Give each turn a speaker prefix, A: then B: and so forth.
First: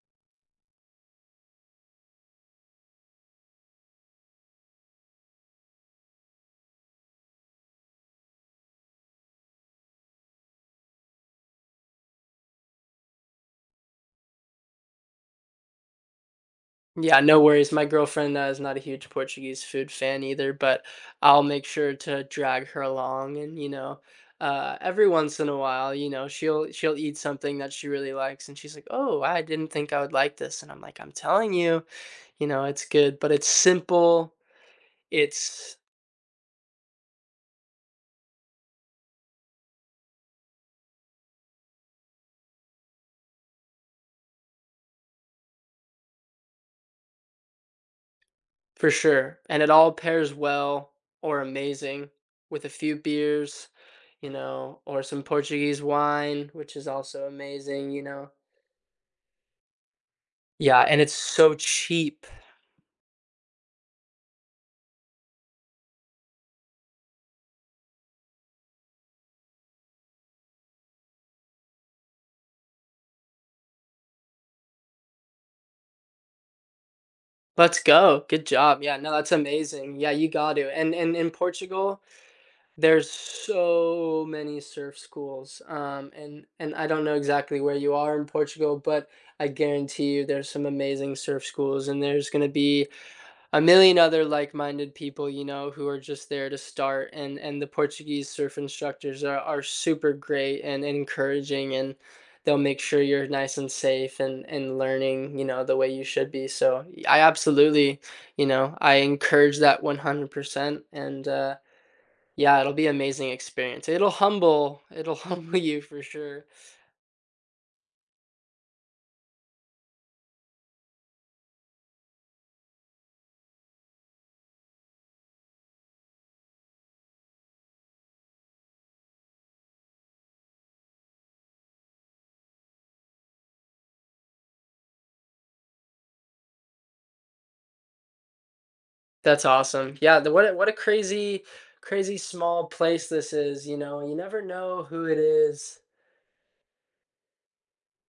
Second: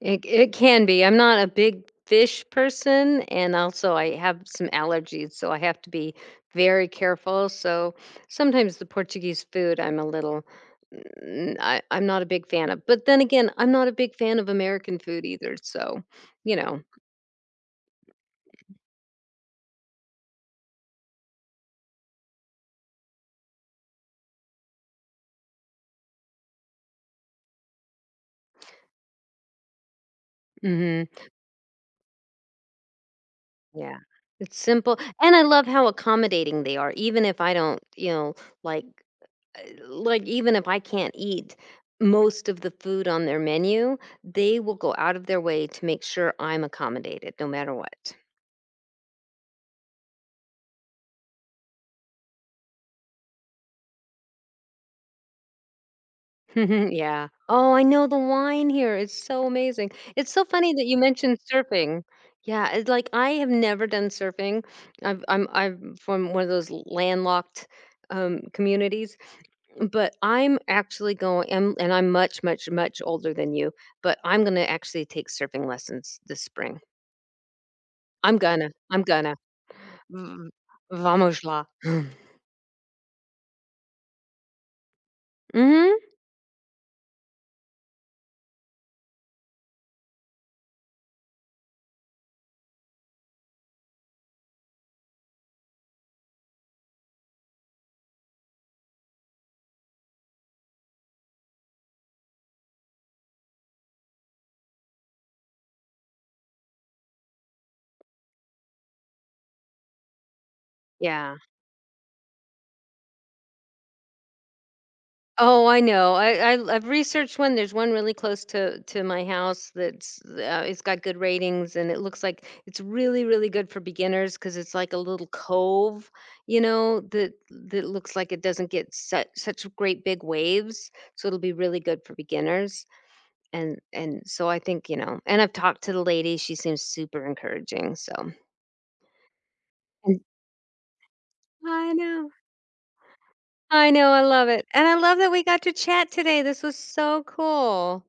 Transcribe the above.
A: It c it can be. I'm not a big fish person, and also I have some allergies, so I have to be very careful. So sometimes the Portuguese food, I'm a little mm, I I'm not a big fan of, but then again, I'm not a big fan of American food either, so you know.
B: Yeah, no worries. My girlfriend, uh, is not a huge Portuguese food fan either, but I'll make sure to drag her along and, you know, uh, every once in a while, you know, she'll she'll eat something that she really likes and she's, like, "Oh, I didn't think I would like this." And I'm, like,
A: Mhm.
B: "I'm telling you." You know, it's good. But it's
A: Yeah.
B: simple,
A: It's simple, and I love
B: it's
A: how accommodating they are, even if I don't, you know, like uh, like, even if I can't eat most of the food on their menu, they will go out of their way to make sure I'm accommodated no matter what.
B: For sure, and it all pairs well or amazing with a few beers, you know, or some Portuguese wine, which is also
A: Yeah. Oh, I
B: amazing, you
A: know, the
B: know?
A: wine here is so amazing. It's so funny
B: Yeah,
A: that you
B: and it's
A: mentioned
B: so
A: surfing.
B: cheap.
A: Yeah, it's like, I have never done surfing. I've I'm I'm from one of those landlocked, um, communities, but I'm actually going- and and I'm much, much, much older than you- but I'm gonna actually take surfing lessons this spring.
B: Let's go.
A: I'm
B: Good
A: gonna.
B: job. Yeah.
A: I'm
B: No, that's
A: gonna.
B: amazing. Yeah,
A: V
B: you got to. And
A: V
B: and in
A: Vamos lá.
B: Portugal, there's so many surf schools.
A: Mhm.
B: Um, and and I don't know exactly where you are in Portugal, but I guarantee you there's some amazing surf schools, and there's gonna be a million other like-minded people, you know, who are just there to start. And and the Portuguese surf instructors are are super great and encouraging, and they'll make sure you're nice and safe and and learning, you know, the way you should be, so, I absolutely you know, I encourage that 100%, and,
A: Yeah.
B: uh, yeah, it'll be amazing experience. It'll humble it'll humble
A: Oh, I
B: you for
A: know.
B: sure.
A: I I I've researched 1. There's 1 really close to to my house that's uh, it's got good ratings, and it looks like it's really, really good for beginners 'cause it's, like, a little cove, you know, that that looks, like, it doesn't get su such great big waves, so it'll be really good for beginners. And and so I think, you know and I've talked to the lady. She seems super encouraging, so.
B: That's awesome. Yeah,
A: And
B: the what a what a crazy
A: I
B: crazy
A: know.
B: small place this is, you
A: I
B: know.
A: know,
B: You
A: I
B: never
A: love it.
B: know
A: And I
B: who it
A: love that we got to
B: is.
A: chat today. This was so cool.